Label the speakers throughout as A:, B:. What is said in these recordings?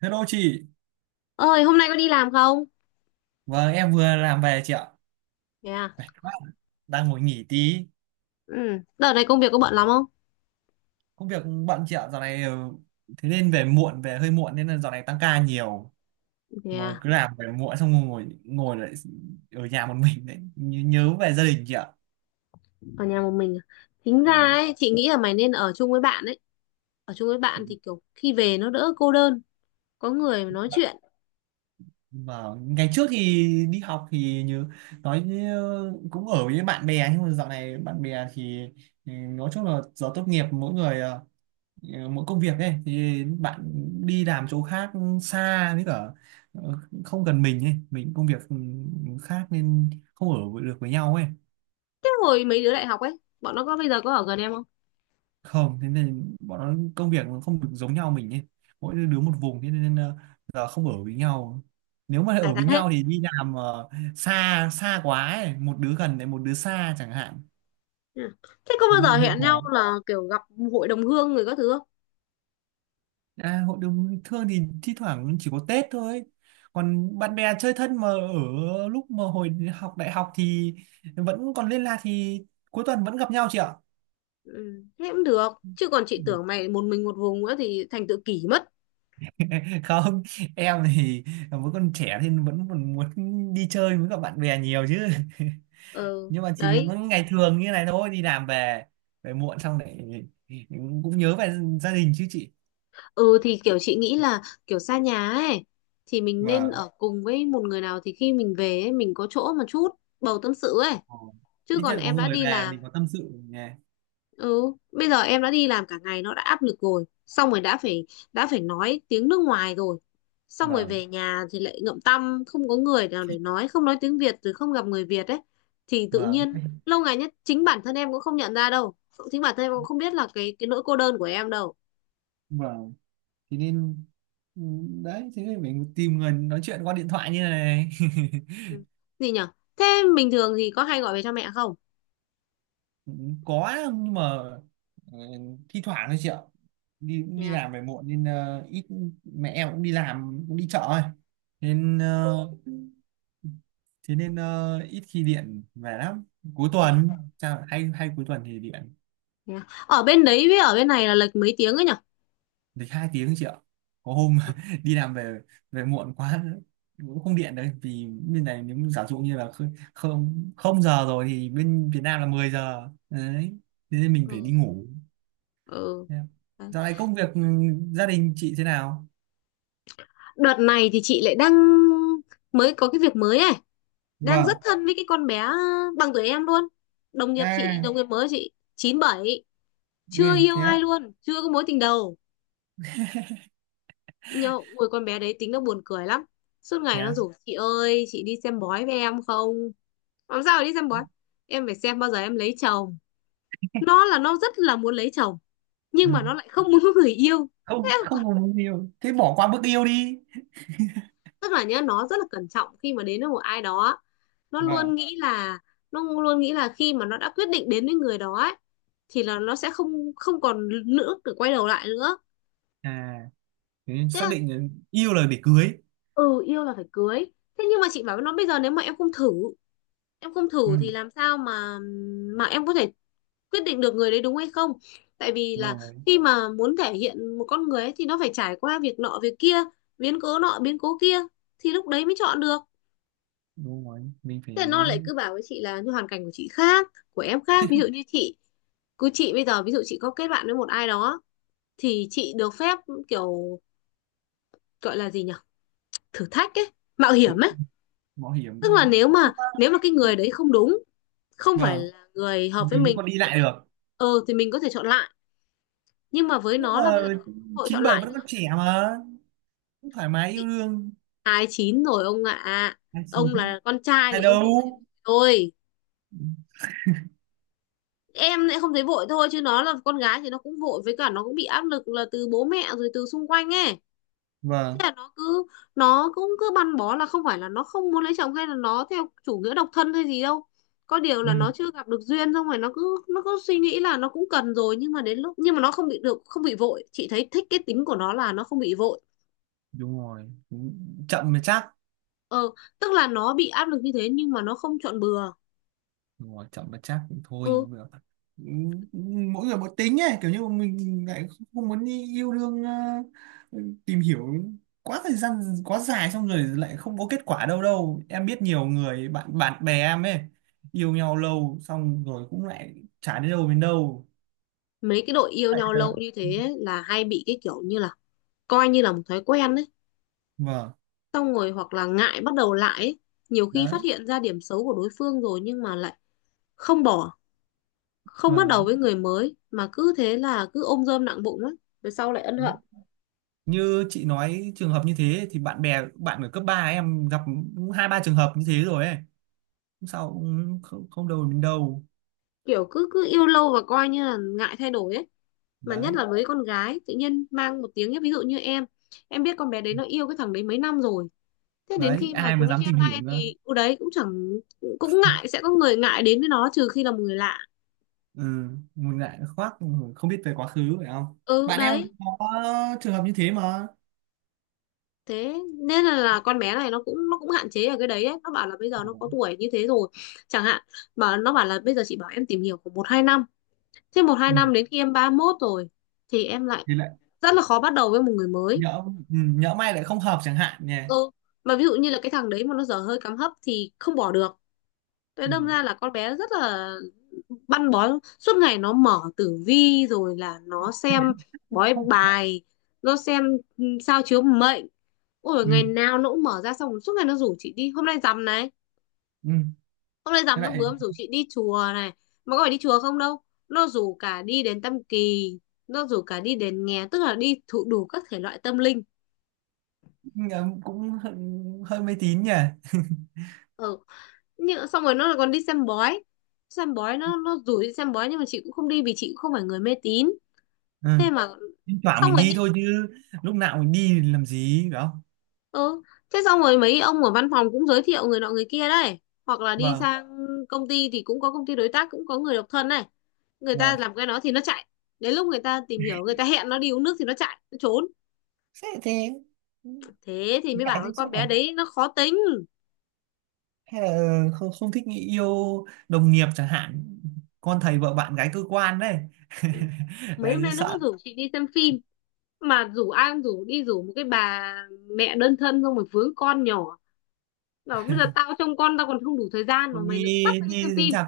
A: Hello chị,
B: Ơi, hôm nay có đi làm không?
A: vâng em vừa làm về chị ạ.
B: Thế à.
A: Mệt quá, đang ngồi nghỉ tí.
B: Ừ, đợt này công việc có bận lắm không?
A: Công việc bận chị ạ, dạo này thế nên về muộn, về hơi muộn nên là dạo này tăng ca nhiều.
B: Thế
A: Mà
B: à.
A: cứ làm về muộn xong ngồi ngồi lại ở nhà một mình đấy, nhớ về gia đình chị ạ.
B: Ở nhà một mình à? Tính ra
A: Vâng.
B: ấy, chị nghĩ là mày nên ở chung với bạn ấy. Ở chung với bạn thì kiểu khi về nó đỡ cô đơn, có người mà nói chuyện.
A: Mà ngày trước thì đi học thì như nói như cũng ở với bạn bè nhưng mà dạo này thì nói chung là giờ tốt nghiệp mỗi người mỗi công việc ấy thì bạn đi làm chỗ khác xa với cả ờ, không gần mình ấy mình công việc khác nên không ở được với nhau ấy
B: Thế hồi mấy đứa đại học ấy bọn nó có bây giờ có ở gần em không?
A: không thế nên bọn nó công việc nó không được giống nhau mình ấy mỗi đứa một vùng thế nên giờ không ở với nhau nếu mà
B: Giải
A: ở với
B: tán hết.
A: nhau thì đi làm xa xa quá ấy một đứa gần lại một đứa xa chẳng hạn
B: Ừ. Thế có
A: thế
B: bao giờ
A: nên hơi
B: hẹn nhau
A: khó.
B: là kiểu gặp hội đồng hương người các thứ không?
A: À, hội đồng bình thường thì thi thoảng chỉ có Tết thôi. Còn bạn bè chơi thân mà ở lúc mà hồi học đại học thì vẫn còn liên lạc thì cuối tuần vẫn gặp nhau chị ạ.
B: Ừ, thế cũng được chứ còn chị tưởng mày một mình một vùng nữa thì thành tự kỷ mất.
A: Không, em thì vẫn còn trẻ thì vẫn còn muốn đi chơi với các bạn bè nhiều chứ.
B: Ừ
A: Nhưng mà chỉ
B: đấy.
A: mỗi ngày thường như này thôi, đi làm về về muộn xong lại cũng nhớ về gia đình chứ chị.
B: Ừ, thì kiểu chị nghĩ là kiểu xa nhà ấy, thì mình nên
A: Vâng.
B: ở cùng với một người nào thì khi mình về ấy, mình có chỗ mà chút bầu tâm sự ấy.
A: Ờ.
B: Chứ
A: Ít nhất
B: còn
A: là có
B: em đã
A: người
B: đi
A: về
B: làm.
A: mình có tâm sự nghe.
B: Ừ, bây giờ em đã đi làm cả ngày nó đã áp lực rồi, xong rồi đã phải nói tiếng nước ngoài rồi, xong rồi
A: Vâng,
B: về nhà thì lại ngậm tăm, không có người nào để nói, không nói tiếng Việt rồi, không gặp người Việt ấy, thì tự
A: vâng.
B: nhiên lâu ngày nhất chính bản thân em cũng không nhận ra đâu, chính bản thân em cũng không biết là cái nỗi cô đơn của em đâu.
A: Vâng. Thế nên ừ, đấy thế nên mình tìm người nói chuyện qua điện thoại như này.
B: Ừ. Gì nhở? Thế, bình thường thì có hay gọi về cho mẹ không?
A: Có nhưng mà ờ, thi thoảng thôi chị ạ đi
B: Thế
A: đi
B: à.
A: làm về muộn nên ít, mẹ em cũng đi làm cũng đi chợ thôi nên thế nên ít khi điện về lắm, cuối
B: Thế à.
A: tuần sao hay hay cuối tuần thì điện.
B: Thế à. Ở bên đấy với ở bên này là lệch mấy tiếng ấy nhở?
A: Lịch hai tiếng chị ạ. Có hôm đi làm về về muộn quá cũng không điện đấy vì bên này nếu giả dụ như là không không không giờ rồi thì bên Việt Nam là 10 giờ đấy thế nên mình phải đi
B: Ừ.
A: ngủ.
B: Ừ.
A: Thế dạo này công việc gia đình chị thế nào?
B: Đợt này thì chị lại đang mới có cái việc mới này. Đang rất
A: Vâng.
B: thân với cái con bé bằng tuổi em luôn, đồng nghiệp chị,
A: À,
B: đồng nghiệp mới chị, 97, chưa
A: người
B: yêu
A: thế
B: ai
A: á.
B: luôn, chưa có mối tình đầu. Nhưng ôi, con bé đấy tính nó buồn cười lắm. Suốt
A: Thế
B: ngày nó
A: ạ?
B: rủ: chị ơi chị đi xem bói với em không? Làm sao mà đi xem bói, em phải xem bao giờ em lấy chồng. Nó rất là muốn lấy chồng
A: Ừ.
B: nhưng mà nó lại không muốn có người yêu. Thế
A: Không,
B: còn-
A: không có mối yêu thế bỏ qua bước yêu đi.
B: Tức là nhá, nó rất là cẩn trọng khi mà đến với một ai đó. nó luôn
A: Vâng.
B: nghĩ là nó luôn nghĩ là khi mà nó đã quyết định đến với người đó ấy, thì là nó sẽ không không còn nữa để quay đầu lại nữa.
A: À, thế nên
B: thế
A: xác
B: là,
A: định là yêu là để cưới.
B: ừ, yêu là phải cưới. Thế nhưng mà chị bảo với nó, bây giờ nếu mà em không thử em không
A: Ừ.
B: thử thì làm sao mà em có thể quyết định được người đấy đúng hay không. Tại vì
A: Đúng
B: là
A: rồi,
B: khi mà muốn thể hiện một con người ấy, thì nó phải trải qua việc nọ việc kia, biến cố nọ biến cố kia, thì lúc đấy mới chọn được.
A: đúng rồi mình
B: Thế
A: phải
B: là nó lại cứ bảo với chị là như hoàn cảnh của chị khác, của em khác. Ví dụ như chị, cứ chị bây giờ ví dụ chị có kết bạn với một ai đó thì chị được phép, kiểu, gọi là gì nhỉ, thử thách ấy, mạo hiểm ấy.
A: mạo
B: Tức là
A: hiểm,
B: nếu mà cái người đấy không đúng, không phải
A: vâng,
B: là người hợp với
A: mình cũng
B: mình
A: còn
B: thì
A: đi
B: chị
A: lại
B: có,
A: được,
B: ừ thì mình có thể chọn lại, nhưng mà với
A: nhưng
B: nó là
A: mà
B: bây giờ nó không có cơ hội
A: chín
B: chọn
A: bảy
B: lại
A: vẫn
B: nữa.
A: còn trẻ mà, cũng thoải mái yêu
B: Chị
A: đương.
B: 29 rồi ông ạ.
A: Hai chín?
B: Ông là con trai
A: Hai
B: thì ông
A: đâu?
B: không thấy vội thôi, em lại không thấy vội thôi chứ nó là con gái thì nó cũng vội với cả nó cũng bị áp lực là từ bố mẹ rồi từ xung quanh ấy. Thế
A: Vâng,
B: là nó cứ, nó cũng cứ băn bó là không phải là nó không muốn lấy chồng hay là nó theo chủ nghĩa độc thân hay gì đâu. Có điều là
A: ừ,
B: nó chưa gặp được duyên, xong rồi nó cứ suy nghĩ là nó cũng cần rồi, nhưng mà đến lúc nhưng mà nó không bị được, không bị vội. Chị thấy thích cái tính của nó là nó không bị vội.
A: đúng rồi. Cũng chậm mà chắc.
B: Ờ, tức là nó bị áp lực như thế nhưng mà nó không chọn bừa.
A: Đúng rồi, chậm mà chắc cũng thôi
B: Ừ,
A: cũng được. Ừ, mỗi người một tính ấy kiểu như mình lại không muốn đi yêu đương tìm hiểu quá thời gian quá dài xong rồi lại không có kết quả, đâu đâu em biết nhiều người bạn bạn bè em ấy yêu nhau lâu xong rồi cũng lại chả đến đâu.
B: mấy cái đội yêu
A: Vậy
B: nhau lâu
A: là-
B: như thế ấy, là hay bị cái kiểu như là coi như là một thói quen đấy.
A: vâng.
B: Xong rồi hoặc là ngại bắt đầu lại ấy. Nhiều khi phát
A: Đấy.
B: hiện ra điểm xấu của đối phương rồi nhưng mà lại không bỏ, không bắt đầu với
A: Vâng.
B: người mới mà cứ thế là cứ ôm rơm nặng bụng ấy, rồi sau lại ân
A: Đấy
B: hận.
A: như chị nói trường hợp như thế thì bạn bè bạn ở cấp 3 em gặp cũng hai ba trường hợp như thế rồi ấy. Không sao cũng không, không đâu đến đâu.
B: Kiểu cứ cứ yêu lâu và coi như là ngại thay đổi ấy. Mà nhất
A: Đấy.
B: là với con gái tự nhiên mang một tiếng nhé. Ví dụ như em biết con bé đấy nó yêu cái thằng đấy mấy năm rồi, thế đến
A: Đấy
B: khi mà
A: ai mà
B: chúng nó
A: dám
B: chia
A: tìm hiểu
B: tay
A: nữa.
B: thì ừ đấy cũng chẳng, cũng ngại, sẽ có người ngại đến với nó trừ khi là một người lạ.
A: Ừ, một ngại khoác, không biết về quá khứ phải không?
B: Ừ
A: Bạn em
B: đấy.
A: cũng có trường hợp như thế mà.
B: Thế nên là con bé này nó cũng hạn chế ở cái đấy ấy. Nó bảo là bây giờ nó có tuổi như thế rồi, chẳng hạn, mà nó bảo là bây giờ chị bảo em tìm hiểu khoảng 1-2 năm. Thế một hai
A: Ừ,
B: năm đến khi em 31 rồi thì em lại
A: thì lại
B: rất là khó bắt đầu với một người mới.
A: nhỡ, nhỡ may lại không hợp chẳng hạn nhỉ.
B: Ừ, mà ví dụ như là cái thằng đấy mà nó dở hơi cắm hấp thì không bỏ được. Thế
A: Ừ,
B: đâm ra là con bé rất là băn bó, suốt ngày nó mở tử vi rồi là nó xem bói bài, nó xem, ừ, sao chiếu mệnh. Ôi
A: ừ,
B: ngày nào nó cũng mở ra, xong rồi suốt ngày nó rủ chị đi hôm nay rằm này,
A: ừ.
B: hôm nay
A: Thế
B: rằm nó
A: lại
B: vừa mới rủ chị đi chùa này, mà có phải đi chùa không đâu, nó rủ cả đi đến Tam Kỳ, nó rủ cả đi đến nghè, tức là đi thụ đủ các thể loại tâm linh.
A: cũng cũng hơi, hơi mê tín nhỉ.
B: Ừ. Nhưng xong rồi nó còn đi xem bói. Xem bói nó rủ đi xem bói nhưng mà chị cũng không đi vì chị cũng không phải người mê tín.
A: Ừ.
B: Thế mà,
A: Thỉnh thoảng
B: xong
A: mình
B: rồi
A: đi
B: nhưng,
A: thôi chứ, lúc nào mình đi thì làm gì phải không?
B: ừ. Thế xong rồi mấy ông ở văn phòng cũng giới thiệu người nọ người kia đấy, hoặc là đi
A: Vâng.
B: sang công ty thì cũng có công ty đối tác cũng có người độc thân này, người ta
A: Vâng.
B: làm cái đó thì nó chạy. Đến lúc người ta tìm hiểu, người ta hẹn nó đi uống nước thì nó chạy, nó trốn.
A: Thế thế.
B: Thế thì mới
A: Ngại
B: bảo cái
A: tiếp
B: con
A: xúc à,
B: bé đấy nó khó tính.
A: hay là không, không thích nghĩ yêu đồng nghiệp chẳng hạn, con thầy vợ bạn gái cơ quan đấy.
B: Mấy
A: Lại
B: hôm
A: cứ
B: nay nó
A: sợ.
B: cứ rủ chị đi xem phim, mà rủ ai cũng rủ, đi rủ một cái bà mẹ đơn thân xong rồi vướng con nhỏ, bảo bây giờ tao trông con tao còn không đủ thời gian mà
A: Còn
B: mày
A: đi
B: lại cứ bắt tao đi xem
A: đi đến
B: phim.
A: rạp,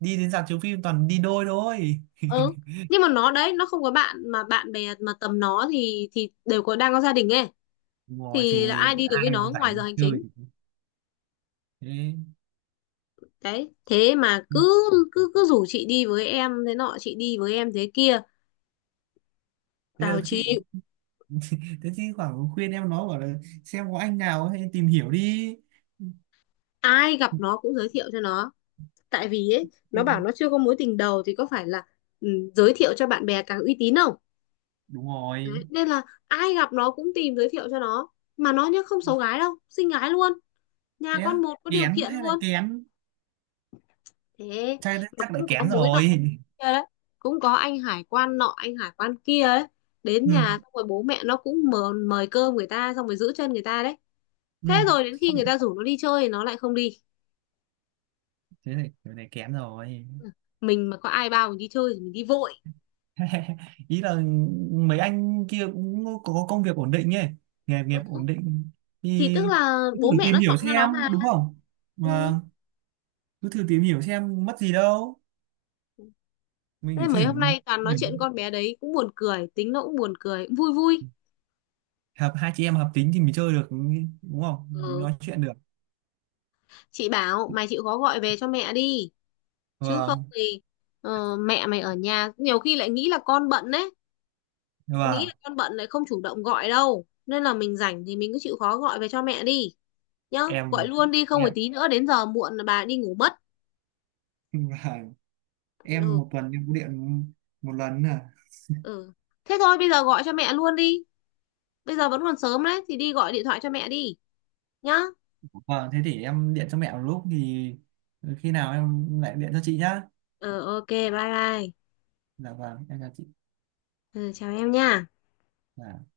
A: đi đến rạp chiếu phim toàn đi đôi thôi.
B: Ừ, nhưng mà nó đấy nó không có bạn, mà bạn bè mà tầm nó thì đều có, đang có gia đình ấy,
A: Ngồi
B: thì là
A: thì
B: ai đi được với
A: ai mà
B: nó ngoài giờ
A: rảnh
B: hành
A: chơi.
B: chính.
A: Thế.
B: Đấy thế mà cứ, cứ rủ chị đi với em thế nọ chị đi với em thế kia.
A: thế là
B: Tao chịu.
A: thì, thế thì khoảng khuyên em nó bảo là xem có anh nào hay tìm hiểu đi.
B: Ai gặp nó cũng giới thiệu cho nó, tại vì ấy nó bảo nó chưa có mối tình đầu thì có phải là, ừ, giới thiệu cho bạn bè càng uy tín không.
A: Đúng rồi.
B: Đấy, nên là ai gặp nó cũng tìm giới thiệu cho nó, mà nó nhá không xấu gái đâu, xinh gái luôn, nhà
A: Thế
B: con
A: á,
B: một có điều
A: kén
B: kiện
A: hay là
B: luôn.
A: kén,
B: Thế
A: chắc
B: mà
A: chắc là
B: cũng có
A: kén
B: mối nọ
A: rồi.
B: kia đấy, cũng có anh hải quan nọ anh hải quan kia ấy, đến
A: Ừ.
B: nhà xong rồi bố mẹ nó cũng mời cơm người ta xong rồi giữ chân người ta đấy.
A: Ừ.
B: Thế rồi đến khi
A: Xong
B: người
A: rồi,
B: ta rủ nó đi chơi thì nó lại không đi.
A: thế này kén rồi.
B: Mình mà có ai bao mình đi chơi thì mình đi vội.
A: Ý là mấy anh kia cũng có công việc ổn định ấy, nghề nghiệp ổn định
B: Thì
A: thì
B: tức là
A: thử
B: bố mẹ
A: tìm
B: nó
A: hiểu
B: chọn cho nó
A: xem
B: mà.
A: đúng không,
B: Ừ.
A: mà cứ thử tìm hiểu xem mất gì đâu, mình chỉ
B: Thế mấy
A: thử.
B: hôm nay toàn nói chuyện
A: Thử-
B: con bé đấy, cũng buồn cười, tính nó cũng buồn cười, vui vui.
A: hợp, hai chị em hợp tính thì mình chơi được đúng không, mình
B: Ừ.
A: nói chuyện được.
B: Chị bảo mày chịu khó gọi về cho mẹ đi, chứ không
A: Vâng.
B: thì, mẹ mày ở nhà nhiều khi lại nghĩ là con bận đấy, nghĩ là
A: Vâng.
B: con bận lại không chủ động gọi đâu, nên là mình rảnh thì mình cứ chịu khó gọi về cho mẹ đi nhá. Gọi
A: em
B: luôn đi không phải
A: em
B: tí nữa đến giờ muộn là bà đi ngủ mất.
A: vâng. Em
B: Ừ.
A: một tuần em có điện một lần à?
B: Ừ. Thế thôi bây giờ gọi cho mẹ luôn đi, bây giờ vẫn còn sớm đấy thì đi gọi điện thoại cho mẹ đi nhá.
A: Vâng, thế thì em điện cho mẹ một lúc thì khi nào em lại điện cho chị nhá.
B: Ờ, ok, bye bye.
A: Dạ vâng, em chào chị.
B: Ừ, chào em nha.
A: Dạ.